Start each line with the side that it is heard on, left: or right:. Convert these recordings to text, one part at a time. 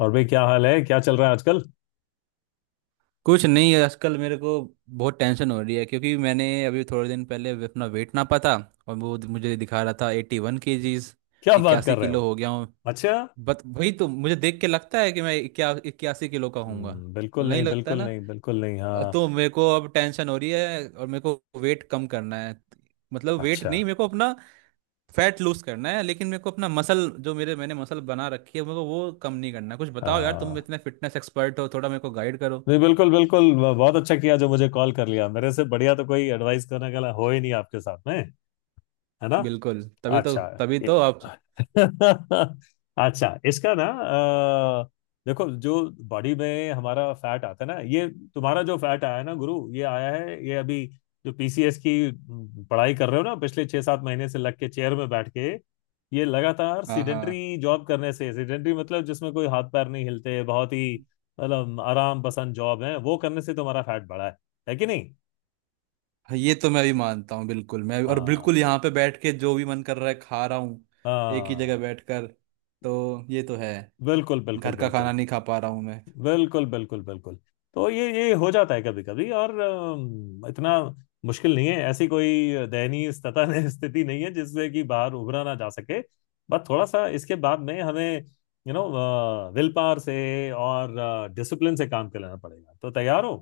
left: और भाई क्या हाल है क्या चल रहा है आजकल।
right: कुछ नहीं है, आजकल मेरे को बहुत टेंशन हो रही है क्योंकि मैंने अभी थोड़े दिन पहले अपना वेट नापा था। और वो मुझे दिखा रहा था 81 kgs।
left: क्या बात
right: इक्यासी
left: कर रहे
right: किलो
left: हो।
right: हो गया हूँ।
left: अच्छा।
right: बट वही तो मुझे देख के लगता है कि मैं 81 किलो का हूँगा।
left: बिल्कुल
right: नहीं
left: नहीं
right: लगता
left: बिल्कुल
right: ना।
left: नहीं बिल्कुल नहीं हाँ।
right: तो मेरे को अब टेंशन हो रही है और मेरे को वेट कम करना है। मतलब वेट
left: अच्छा।
right: नहीं, मेरे को अपना फैट लूज करना है। लेकिन मेरे को अपना मसल, जो मेरे मैंने मसल बना रखी है, मेरे को वो कम नहीं करना है। कुछ बताओ यार, तुम
left: हाँ
right: इतने फिटनेस एक्सपर्ट हो, थोड़ा मेरे को गाइड करो।
left: नहीं बिल्कुल बिल्कुल ब- बहुत अच्छा किया जो मुझे कॉल कर लिया मेरे से बढ़िया तो कोई एडवाइस करने वाला हो ही नहीं आपके साथ में है ना।
right: बिल्कुल, तभी तो
left: अच्छा।
right: तभी
left: ए-
right: तो आप।
left: अच्छा इसका ना देखो जो बॉडी में हमारा फैट आता है ना ये तुम्हारा जो फैट आया है ना गुरु ये आया है ये अभी जो पीसीएस की पढ़ाई कर रहे हो ना पिछले 6-7 महीने से लग के चेयर में बैठ के ये लगातार
right: हाँ हाँ।
left: सीडेंटरी जॉब करने से सीडेंटरी मतलब जिसमें कोई हाथ पैर नहीं हिलते बहुत ही मतलब आराम पसंद जॉब है वो करने से तुम्हारा फैट बढ़ा है कि नहीं।
right: हाँ, ये तो मैं भी मानता हूँ बिल्कुल। मैं और
left: हाँ
right: बिल्कुल यहाँ पे बैठ के जो भी मन कर रहा है खा रहा हूँ, एक ही जगह
left: हाँ
right: बैठकर। तो ये तो है।
left: बिल्कुल बिल्कुल
right: घर का खाना
left: बिल्कुल
right: नहीं खा पा रहा हूँ मैं।
left: बिल्कुल बिल्कुल बिल्कुल। तो ये हो जाता है कभी कभी और इतना मुश्किल नहीं है ऐसी कोई दयनीय स्थिति स्थिति नहीं है जिससे कि बाहर उभरा ना जा सके। बस थोड़ा सा इसके बाद में हमें यू नो विल पावर से और डिसिप्लिन से काम कर लेना पड़ेगा तो तैयार हो।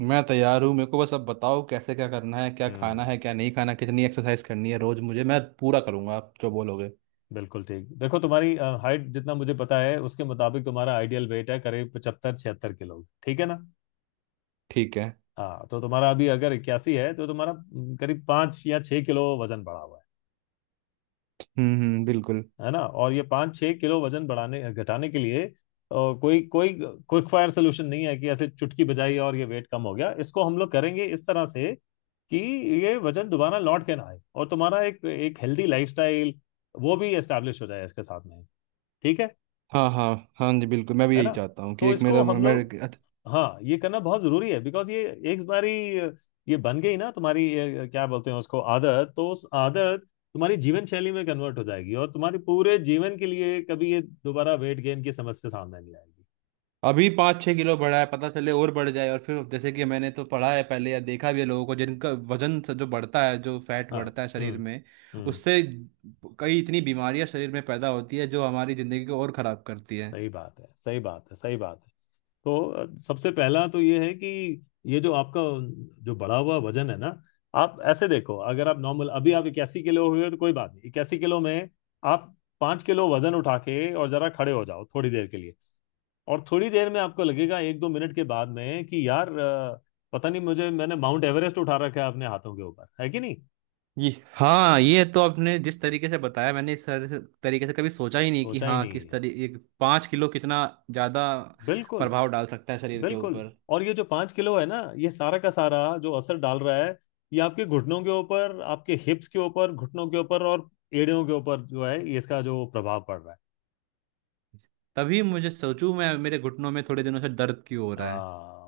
right: मैं तैयार हूँ, मेरे को बस अब बताओ कैसे, क्या करना है, क्या खाना है,
left: हम्म
right: क्या नहीं खाना, कितनी एक्सरसाइज करनी है रोज मुझे। मैं पूरा करूँगा आप जो बोलोगे।
left: बिल्कुल ठीक। देखो तुम्हारी हाइट जितना मुझे पता है उसके मुताबिक तुम्हारा आइडियल वेट है करीब 75-76 किलो ठीक है ना।
right: ठीक है।
left: हाँ तो तुम्हारा अभी अगर 81 है तो तुम्हारा करीब 5 या 6 किलो वजन बढ़ा हुआ
right: हम्म, बिल्कुल।
left: है ना। और ये 5-6 किलो वजन बढ़ाने घटाने के लिए और कोई कोई क्विक फायर सोल्यूशन नहीं है कि ऐसे चुटकी बजाई और ये वेट कम हो गया। इसको हम लोग करेंगे इस तरह से कि ये वजन दोबारा लौट के ना आए और तुम्हारा एक एक हेल्दी लाइफस्टाइल वो भी एस्टेब्लिश हो जाए इसके साथ में ठीक
right: हाँ हाँ। हाँ जी, बिल्कुल मैं भी
left: है
right: यही
left: ना।
right: चाहता हूँ कि
left: तो
right: एक
left: इसको
right: मेरा
left: हम
right: मैं।
left: लोग हाँ ये करना बहुत जरूरी है बिकॉज ये एक बारी ये बन गई ना तुम्हारी ये क्या बोलते हैं उसको आदत तो उस आदत तुम्हारी जीवन शैली में कन्वर्ट हो जाएगी और तुम्हारे पूरे जीवन के लिए कभी ये दोबारा वेट गेन की समस्या सामने नहीं आएगी।
right: अभी 5-6 किलो बढ़ा है, पता चले और बढ़ जाए, और फिर जैसे कि मैंने तो पढ़ा है पहले या देखा भी है लोगों को, जिनका वजन से, जो बढ़ता है, जो फैट
left: हाँ
right: बढ़ता है शरीर
left: हम्म
right: में,
left: हम्म
right: उससे कई इतनी बीमारियां शरीर में पैदा होती है जो हमारी जिंदगी को और खराब करती है।
left: सही बात है सही बात है सही बात है। तो सबसे पहला तो ये है कि ये जो आपका जो बढ़ा हुआ वजन है ना आप ऐसे देखो अगर आप नॉर्मल अभी आप 81 किलो हुए हो तो कोई बात नहीं। 81 किलो में आप 5 किलो वजन उठा के और जरा खड़े हो जाओ थोड़ी देर के लिए और थोड़ी देर में आपको लगेगा 1-2 मिनट के बाद में कि यार पता नहीं मुझे मैंने माउंट एवरेस्ट उठा रखा है अपने हाथों के ऊपर है कि नहीं।
right: ये हाँ, ये तो आपने जिस तरीके से बताया, मैंने इस तरह से तरीके से कभी सोचा ही नहीं कि
left: सोचा ही
right: हाँ
left: नहीं
right: किस
left: है
right: तरीके। 5 किलो कितना ज़्यादा
left: बिल्कुल
right: प्रभाव डाल सकता है शरीर के
left: बिल्कुल।
right: ऊपर।
left: और ये जो 5 किलो है ना ये सारा का सारा जो असर डाल रहा है ये आपके घुटनों के ऊपर आपके हिप्स के ऊपर घुटनों के ऊपर और एड़ियों के ऊपर जो है ये इसका जो प्रभाव पड़ रहा है
right: तभी मुझे सोचूं मैं, मेरे घुटनों में थोड़े दिनों से दर्द क्यों हो रहा है।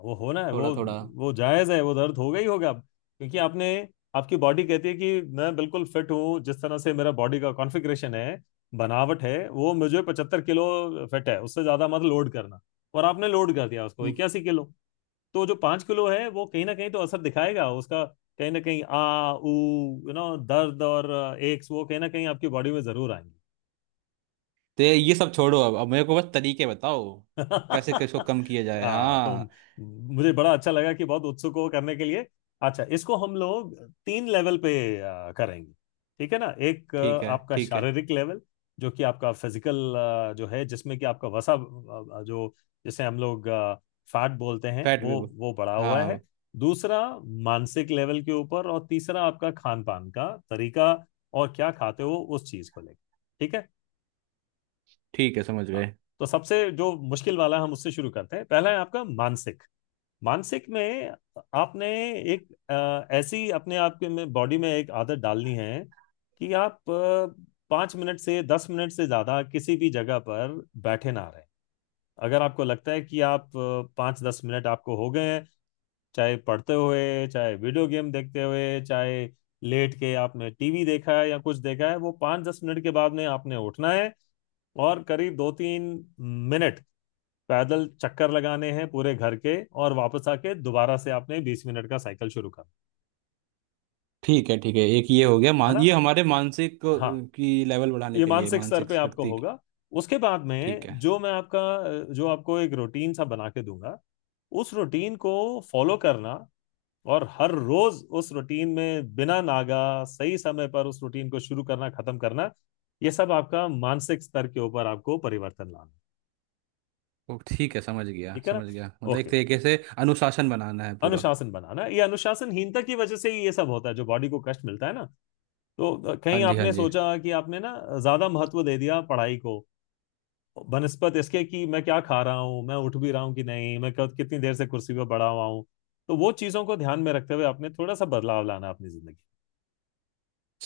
left: वो होना है
right: थोड़ा
left: वो
right: थोड़ा।
left: वो जायज़ है वो दर्द होगा ही होगा अब क्योंकि आपने आपकी बॉडी कहती है कि मैं बिल्कुल फिट हूँ जिस तरह से मेरा बॉडी का कॉन्फिग्रेशन है बनावट है वो मुझे 75 किलो फिट है उससे ज़्यादा मत लोड करना और आपने लोड कर दिया उसको 81 किलो। तो जो 5 किलो है वो कहीं ना कहीं तो असर दिखाएगा उसका। कहीं ना कहीं आ ऊ यू नो दर्द और एक्स वो कहीं ना कहीं आपकी बॉडी में जरूर आएंगे।
right: तो ये सब छोड़ो, अब मेरे को बस तरीके बताओ कि कैसे किसको कम किया जाए।
left: हाँ तो
right: हाँ
left: मुझे बड़ा अच्छा लगा कि बहुत उत्सुक हो करने के लिए। अच्छा इसको हम लोग 3 लेवल पे करेंगे ठीक है ना। एक
right: ठीक है,
left: आपका
right: ठीक है।
left: शारीरिक लेवल जो कि आपका फिजिकल जो है जिसमें कि आपका वसा जो जिसे हम लोग फैट बोलते हैं
right: फैट भी
left: वो
right: बोल।
left: वो बढ़ा
right: हाँ
left: हुआ है।
right: हाँ।
left: दूसरा मानसिक लेवल के ऊपर और तीसरा आपका खान पान का तरीका और क्या खाते हो उस चीज को लेकर ठीक है।
right: ठीक है, समझ
left: हाँ,
right: गए।
left: तो सबसे जो मुश्किल वाला हम उससे शुरू करते हैं पहला है आपका मानसिक। मानसिक में आपने एक ऐसी अपने आप के में बॉडी में एक आदत डालनी है कि आप 5 मिनट से 10 मिनट से ज़्यादा किसी भी जगह पर बैठे ना रहें। अगर आपको लगता है कि आप 5-10 मिनट आपको हो गए हैं चाहे पढ़ते हुए चाहे वीडियो गेम देखते हुए चाहे लेट के आपने टीवी देखा है या कुछ देखा है वो 5-10 मिनट के बाद में आपने उठना है और करीब 2-3 मिनट पैदल चक्कर लगाने हैं पूरे घर के और वापस आके दोबारा से आपने 20 मिनट का साइकिल शुरू करना
right: ठीक है, ठीक है। एक ये हो गया।
left: है
right: मान,
left: ना।
right: ये हमारे मानसिक
left: हाँ
right: की लेवल बढ़ाने
left: ये
right: के लिए,
left: मानसिक स्तर
right: मानसिक
left: पे आपको
right: शक्ति की।
left: होगा। उसके बाद
right: ठीक
left: में
right: है।
left: जो मैं आपका जो आपको एक रूटीन सा बना के दूंगा उस रूटीन को फॉलो करना और हर रोज उस रूटीन में बिना नागा सही समय पर उस रूटीन को शुरू करना खत्म करना ये सब आपका मानसिक स्तर के ऊपर आपको परिवर्तन लाना
right: ओ ठीक है, समझ गया
left: ठीक है ना।
right: समझ गया। मतलब एक
left: ओके
right: तरीके से अनुशासन बनाना है पूरा।
left: अनुशासन बनाना ये अनुशासनहीनता की वजह से ही ये सब होता है जो बॉडी को कष्ट मिलता है ना। तो
right: हाँ
left: कहीं
right: जी हाँ
left: आपने
right: जी।
left: सोचा कि आपने ना ज्यादा महत्व दे दिया पढ़ाई को बनस्पत इसके कि मैं क्या खा रहा हूँ मैं उठ भी रहा हूँ कि नहीं मैं कब कितनी देर से कुर्सी पे पड़ा हुआ हूँ। तो वो चीजों को ध्यान में रखते हुए आपने थोड़ा सा बदलाव लाना अपनी जिंदगी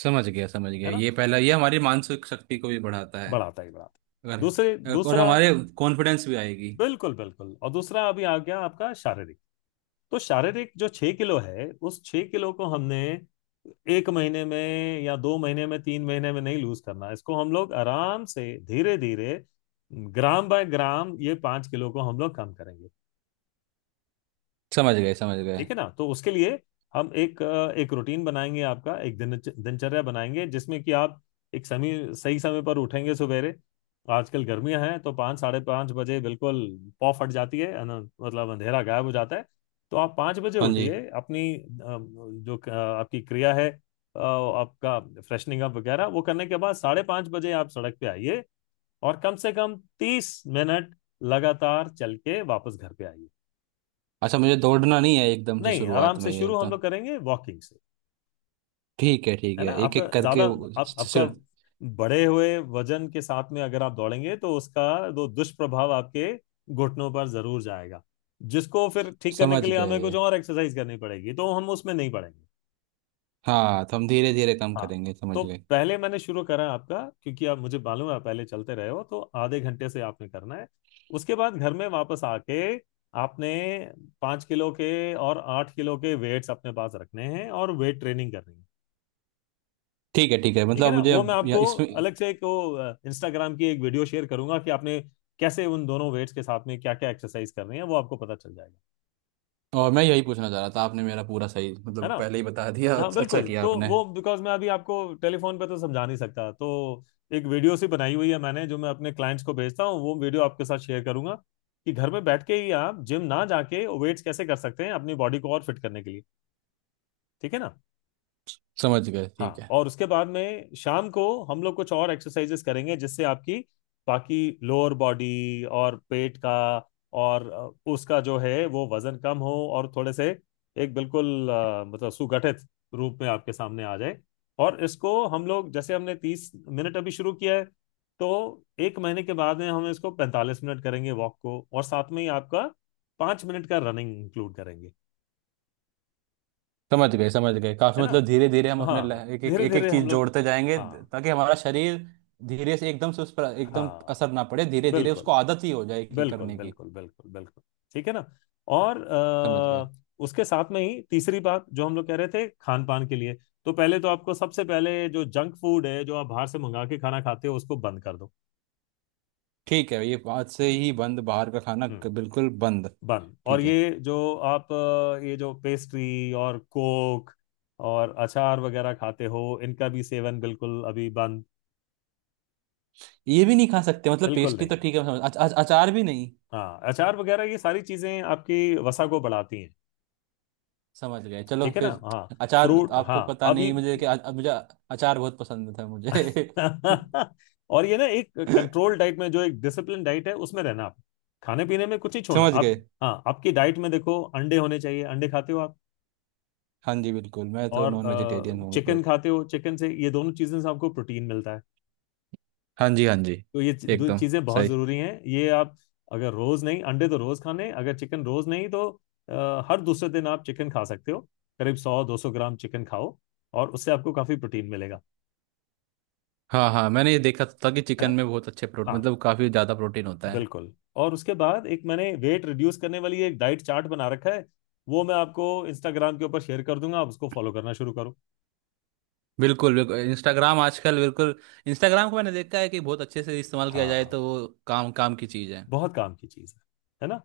right: समझ गया समझ
left: है
right: गया,
left: ना
right: ये पहला ये हमारी मानसिक शक्ति को भी बढ़ाता है
left: बढ़ाता ही बढ़ाता। दूसरे
right: अगर। और
left: दूसरा
right: हमारे कॉन्फिडेंस भी आएगी।
left: बिल्कुल बिल्कुल। और दूसरा अभी आ गया आपका शारीरिक। तो शारीरिक जो 6 किलो है उस 6 किलो को हमने 1 महीने में या 2 महीने में 3 महीने में नहीं लूज करना है। इसको हम लोग आराम से धीरे धीरे ग्राम बाय ग्राम ये 5 किलो को हम लोग कम करेंगे
right: समझ गए समझ गए।
left: ठीक है ना। तो उसके लिए हम एक रूटीन बनाएंगे आपका एक दिन दिनचर्या बनाएंगे जिसमें कि आप एक समय सही समय पर उठेंगे सवेरे आजकल गर्मियां हैं तो 5 से 5:30 बजे बिल्कुल पौ फट जाती है ना मतलब अंधेरा गायब हो जाता है। तो आप 5 बजे
right: हाँ जी।
left: उठिए अपनी जो आपकी क्रिया है आपका फ्रेशनिंग अप वगैरह वो करने के बाद 5:30 बजे आप सड़क पे आइए और कम से कम 30 मिनट लगातार चल के वापस घर पे आइए।
right: अच्छा, मुझे दौड़ना नहीं है एकदम से,
left: नहीं आराम
right: शुरुआत
left: से
right: में ये
left: शुरू हम
right: एकदम।
left: लोग करेंगे वॉकिंग से।
right: ठीक है ठीक
left: है ना
right: है, एक
left: आपका
right: एक
left: ज्यादा
right: करके
left: आपका बढ़े हुए वजन के साथ में अगर आप दौड़ेंगे तो उसका दो दुष्प्रभाव आपके घुटनों पर जरूर जाएगा जिसको फिर ठीक करने के
right: समझ
left: लिए हमें कुछ
right: गए।
left: और एक्सरसाइज करनी पड़ेगी तो हम उसमें नहीं पड़ेंगे।
right: हाँ, तो हम धीरे धीरे कम
left: हाँ
right: करेंगे,
left: तो
right: समझ गए।
left: पहले मैंने शुरू करा आपका क्योंकि आप मुझे मालूम है आप पहले चलते रहे हो तो आधे घंटे से आपने करना है। उसके बाद घर में वापस आके आपने 5 किलो के और 8 किलो के वेट्स अपने पास रखने हैं और वेट ट्रेनिंग करनी है
right: ठीक है ठीक है,
left: ठीक है
right: मतलब
left: ना।
right: मुझे
left: वो
right: अब
left: मैं
right: या,
left: आपको
right: इसमें।
left: अलग से एक वो इंस्टाग्राम की एक वीडियो शेयर करूंगा कि आपने कैसे उन दोनों वेट्स के साथ में क्या क्या एक्सरसाइज करनी है वो आपको पता चल जाएगा
right: और मैं यही पूछना चाह रहा था, आपने मेरा पूरा सही
left: है
right: मतलब
left: ना।
right: पहले ही बता दिया।
left: हाँ
right: अच्छा, अच्छा
left: बिल्कुल।
right: किया
left: तो
right: आपने।
left: वो बिकॉज मैं अभी आपको टेलीफोन पे तो समझा नहीं सकता तो एक वीडियो सी बनाई हुई है मैंने जो मैं अपने क्लाइंट्स को भेजता हूँ वो वीडियो आपके साथ शेयर करूंगा कि घर में बैठ के ही आप जिम ना जाके वेट्स कैसे कर सकते हैं अपनी बॉडी को और फिट करने के लिए ठीक है ना।
right: समझ गए, ठीक
left: हाँ
right: है।
left: और उसके बाद में शाम को हम लोग कुछ और एक्सरसाइजेस करेंगे जिससे आपकी बाकी लोअर बॉडी और पेट का और उसका जो है वो वजन कम हो और थोड़े से एक बिल्कुल मतलब सुगठित रूप में आपके सामने आ जाए। और इसको हम लोग जैसे हमने 30 मिनट अभी शुरू किया है तो 1 महीने के बाद में हम इसको 45 मिनट करेंगे वॉक को और साथ में ही आपका 5 मिनट का रनिंग इंक्लूड करेंगे
right: समझ गए समझ गए, काफी,
left: है ना।
right: मतलब धीरे धीरे हम अपने
left: हाँ
right: एक एक
left: धीरे
right: एक एक
left: धीरे
right: चीज
left: हम लोग
right: जोड़ते जाएंगे,
left: हाँ
right: ताकि हमारा शरीर धीरे से, एकदम से उस पर एकदम
left: हाँ
right: असर ना पड़े, धीरे धीरे
left: बिल्कुल
right: उसको आदत ही हो जाए कि
left: बिल्कुल
right: करने की।
left: बिल्कुल बिल्कुल बिल्कुल ठीक है ना। और
right: समझ गए।
left: उसके साथ में ही तीसरी बात जो हम लोग कह रहे थे खान पान के लिए तो पहले तो आपको सबसे पहले जो जंक फूड है जो आप बाहर से मंगा के खाना खाते हो उसको बंद कर दो।
right: ठीक है, ये बात से ही बंद, बाहर का खाना
left: हम्म
right: बिल्कुल बंद।
left: बंद और
right: ठीक है,
left: ये जो आप ये जो पेस्ट्री और कोक और अचार वगैरह खाते हो इनका भी सेवन बिल्कुल अभी बंद।
right: ये भी नहीं खा सकते? मतलब
left: बिल्कुल
right: पेस्ट्री तो
left: नहीं
right: ठीक है, समझ अच, अच, अचार भी नहीं?
left: हाँ अचार वगैरह ये सारी चीजें आपकी वसा को बढ़ाती हैं
right: समझ गए, चलो
left: ठीक है ना।
right: फिर।
left: हाँ
right: अचार,
left: फ्रूट
right: आपको
left: हाँ
right: पता
left: अभी।
right: नहीं, मुझे कि मुझे अचार बहुत पसंद था मुझे।
left: और ये ना एक कंट्रोल डाइट में जो एक डिसिप्लिन डाइट है उसमें रहना आप खाने पीने में कुछ ही छोड़ना
right: समझ
left: आप।
right: गए।
left: हाँ आपकी डाइट में देखो अंडे होने चाहिए अंडे खाते हो आप
right: हाँ जी, बिल्कुल, मैं तो
left: और
right: नॉन वेजिटेरियन हूँ,
left: चिकन
right: मतलब।
left: खाते हो चिकन से ये दोनों चीज़ें से आपको प्रोटीन मिलता है।
right: हाँ जी हाँ जी,
left: तो दो
right: एकदम
left: चीज़ें बहुत
right: सही।
left: ज़रूरी हैं ये आप अगर रोज़ नहीं अंडे तो रोज़ खाने अगर चिकन रोज़ नहीं तो हर दूसरे दिन आप चिकन खा सकते हो करीब 100-200 ग्राम चिकन खाओ और उससे आपको काफ़ी प्रोटीन मिलेगा
right: हाँ हाँ, मैंने ये देखा था कि
left: है
right: चिकन
left: ना।
right: में बहुत अच्छे प्रोटीन,
left: हाँ
right: मतलब काफ़ी ज़्यादा प्रोटीन होता है।
left: बिल्कुल। और उसके बाद एक मैंने वेट रिड्यूस करने वाली एक डाइट चार्ट बना रखा है वो मैं आपको इंस्टाग्राम के ऊपर शेयर कर दूंगा आप उसको फॉलो करना शुरू करो।
right: बिल्कुल बिल्कुल, इंस्टाग्राम आजकल बिल्कुल। इंस्टाग्राम को मैंने देखा है कि बहुत अच्छे से इस्तेमाल किया जाए
left: हाँ
right: तो वो काम काम की चीज़ है।
left: बहुत काम की चीज है ना।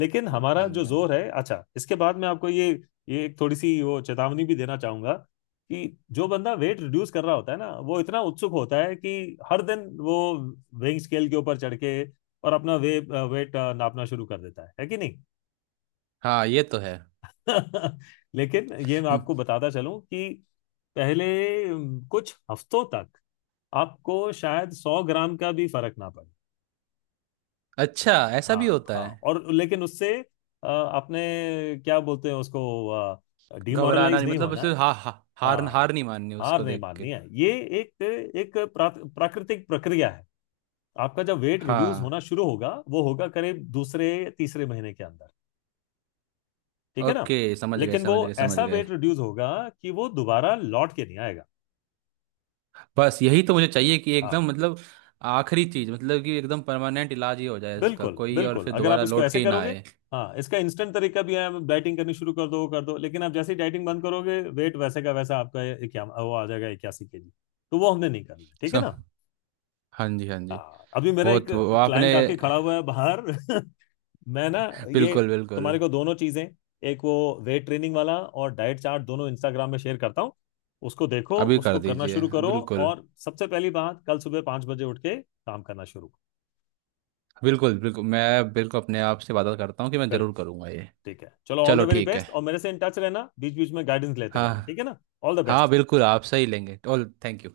left: लेकिन हमारा
right: हाँ जी
left: जो
right: हाँ जी।
left: जोर है अच्छा इसके बाद मैं आपको ये एक थोड़ी सी वो चेतावनी भी देना चाहूंगा कि जो बंदा वेट रिड्यूस कर रहा होता है ना वो इतना उत्सुक होता है कि हर दिन वो वेइंग स्केल के ऊपर चढ़ के और अपना वे वेट नापना शुरू कर देता है कि नहीं।
right: हाँ, ये तो है।
left: लेकिन ये मैं
right: हम्म।
left: आपको बताता चलूं कि पहले कुछ हफ्तों तक आपको शायद 100 ग्राम का भी फर्क ना पड़े।
right: अच्छा, ऐसा भी
left: हाँ
right: होता
left: हाँ
right: है?
left: और लेकिन उससे आपने क्या बोलते हैं उसको
right: घबराना
left: डिमोरलाइज
right: नहीं,
left: नहीं
right: मतलब
left: होना
right: उसे
left: है।
right: हा, हा, हार
left: हाँ
right: हार नहीं माननी
left: हार
right: उसको
left: नहीं
right: देख
left: माननी
right: के।
left: है ये एक एक प्राकृतिक प्रक्रिया है। आपका जब वेट रिड्यूस
right: हाँ।
left: होना शुरू होगा वो होगा करीब दूसरे तीसरे महीने के अंदर ठीक है ना।
right: ओके, समझ गए
left: लेकिन वो
right: समझ गए समझ
left: ऐसा
right: गए।
left: वेट रिड्यूस होगा कि वो दोबारा लौट के नहीं आएगा।
right: बस यही तो मुझे चाहिए कि एकदम,
left: हाँ
right: मतलब आखिरी चीज, मतलब कि एकदम परमानेंट इलाज ही हो जाए इसका
left: बिल्कुल
right: कोई, और
left: बिल्कुल
right: फिर
left: अगर आप
right: दोबारा
left: इसको
right: लौट के
left: ऐसे
right: ही ना
left: करोगे
right: आए।
left: हाँ इसका इंस्टेंट तरीका भी है आप डाइटिंग करनी शुरू कर दो वो कर दो लेकिन आप जैसे ही डाइटिंग बंद करोगे वेट वैसे का वैसा आपका ये क्या वो आ जाएगा 81 केजी। तो वो हमने नहीं करना है ठीक है
right: सो,
left: ना।
right: हाँ जी हाँ जी।
left: हाँ अभी मेरा एक
right: बहुत वो आपने।
left: क्लाइंट आके खड़ा हुआ है बाहर। मैं ना ये
right: बिल्कुल बिल्कुल।
left: तुम्हारे को दोनों चीजें एक वो वेट ट्रेनिंग वाला और डाइट चार्ट दोनों इंस्टाग्राम में शेयर करता हूँ उसको देखो
right: अभी कर
left: उसको करना
right: दीजिए,
left: शुरू करो
right: बिल्कुल।
left: और सबसे पहली बात कल सुबह 5 बजे उठ के काम करना शुरू करो।
right: बिल्कुल बिल्कुल, मैं बिल्कुल अपने आप से वादा करता हूँ कि मैं ज़रूर
left: बिल्कुल
right: करूँगा ये।
left: ठीक है चलो ऑल द
right: चलो
left: वेरी
right: ठीक है।
left: बेस्ट और मेरे से इन टच रहना बीच बीच में गाइडेंस लेते रहना ठीक
right: हाँ
left: है ना। ऑल द
right: हाँ,
left: बेस्ट।
right: बिल्कुल आपसे ही लेंगे। All thank you.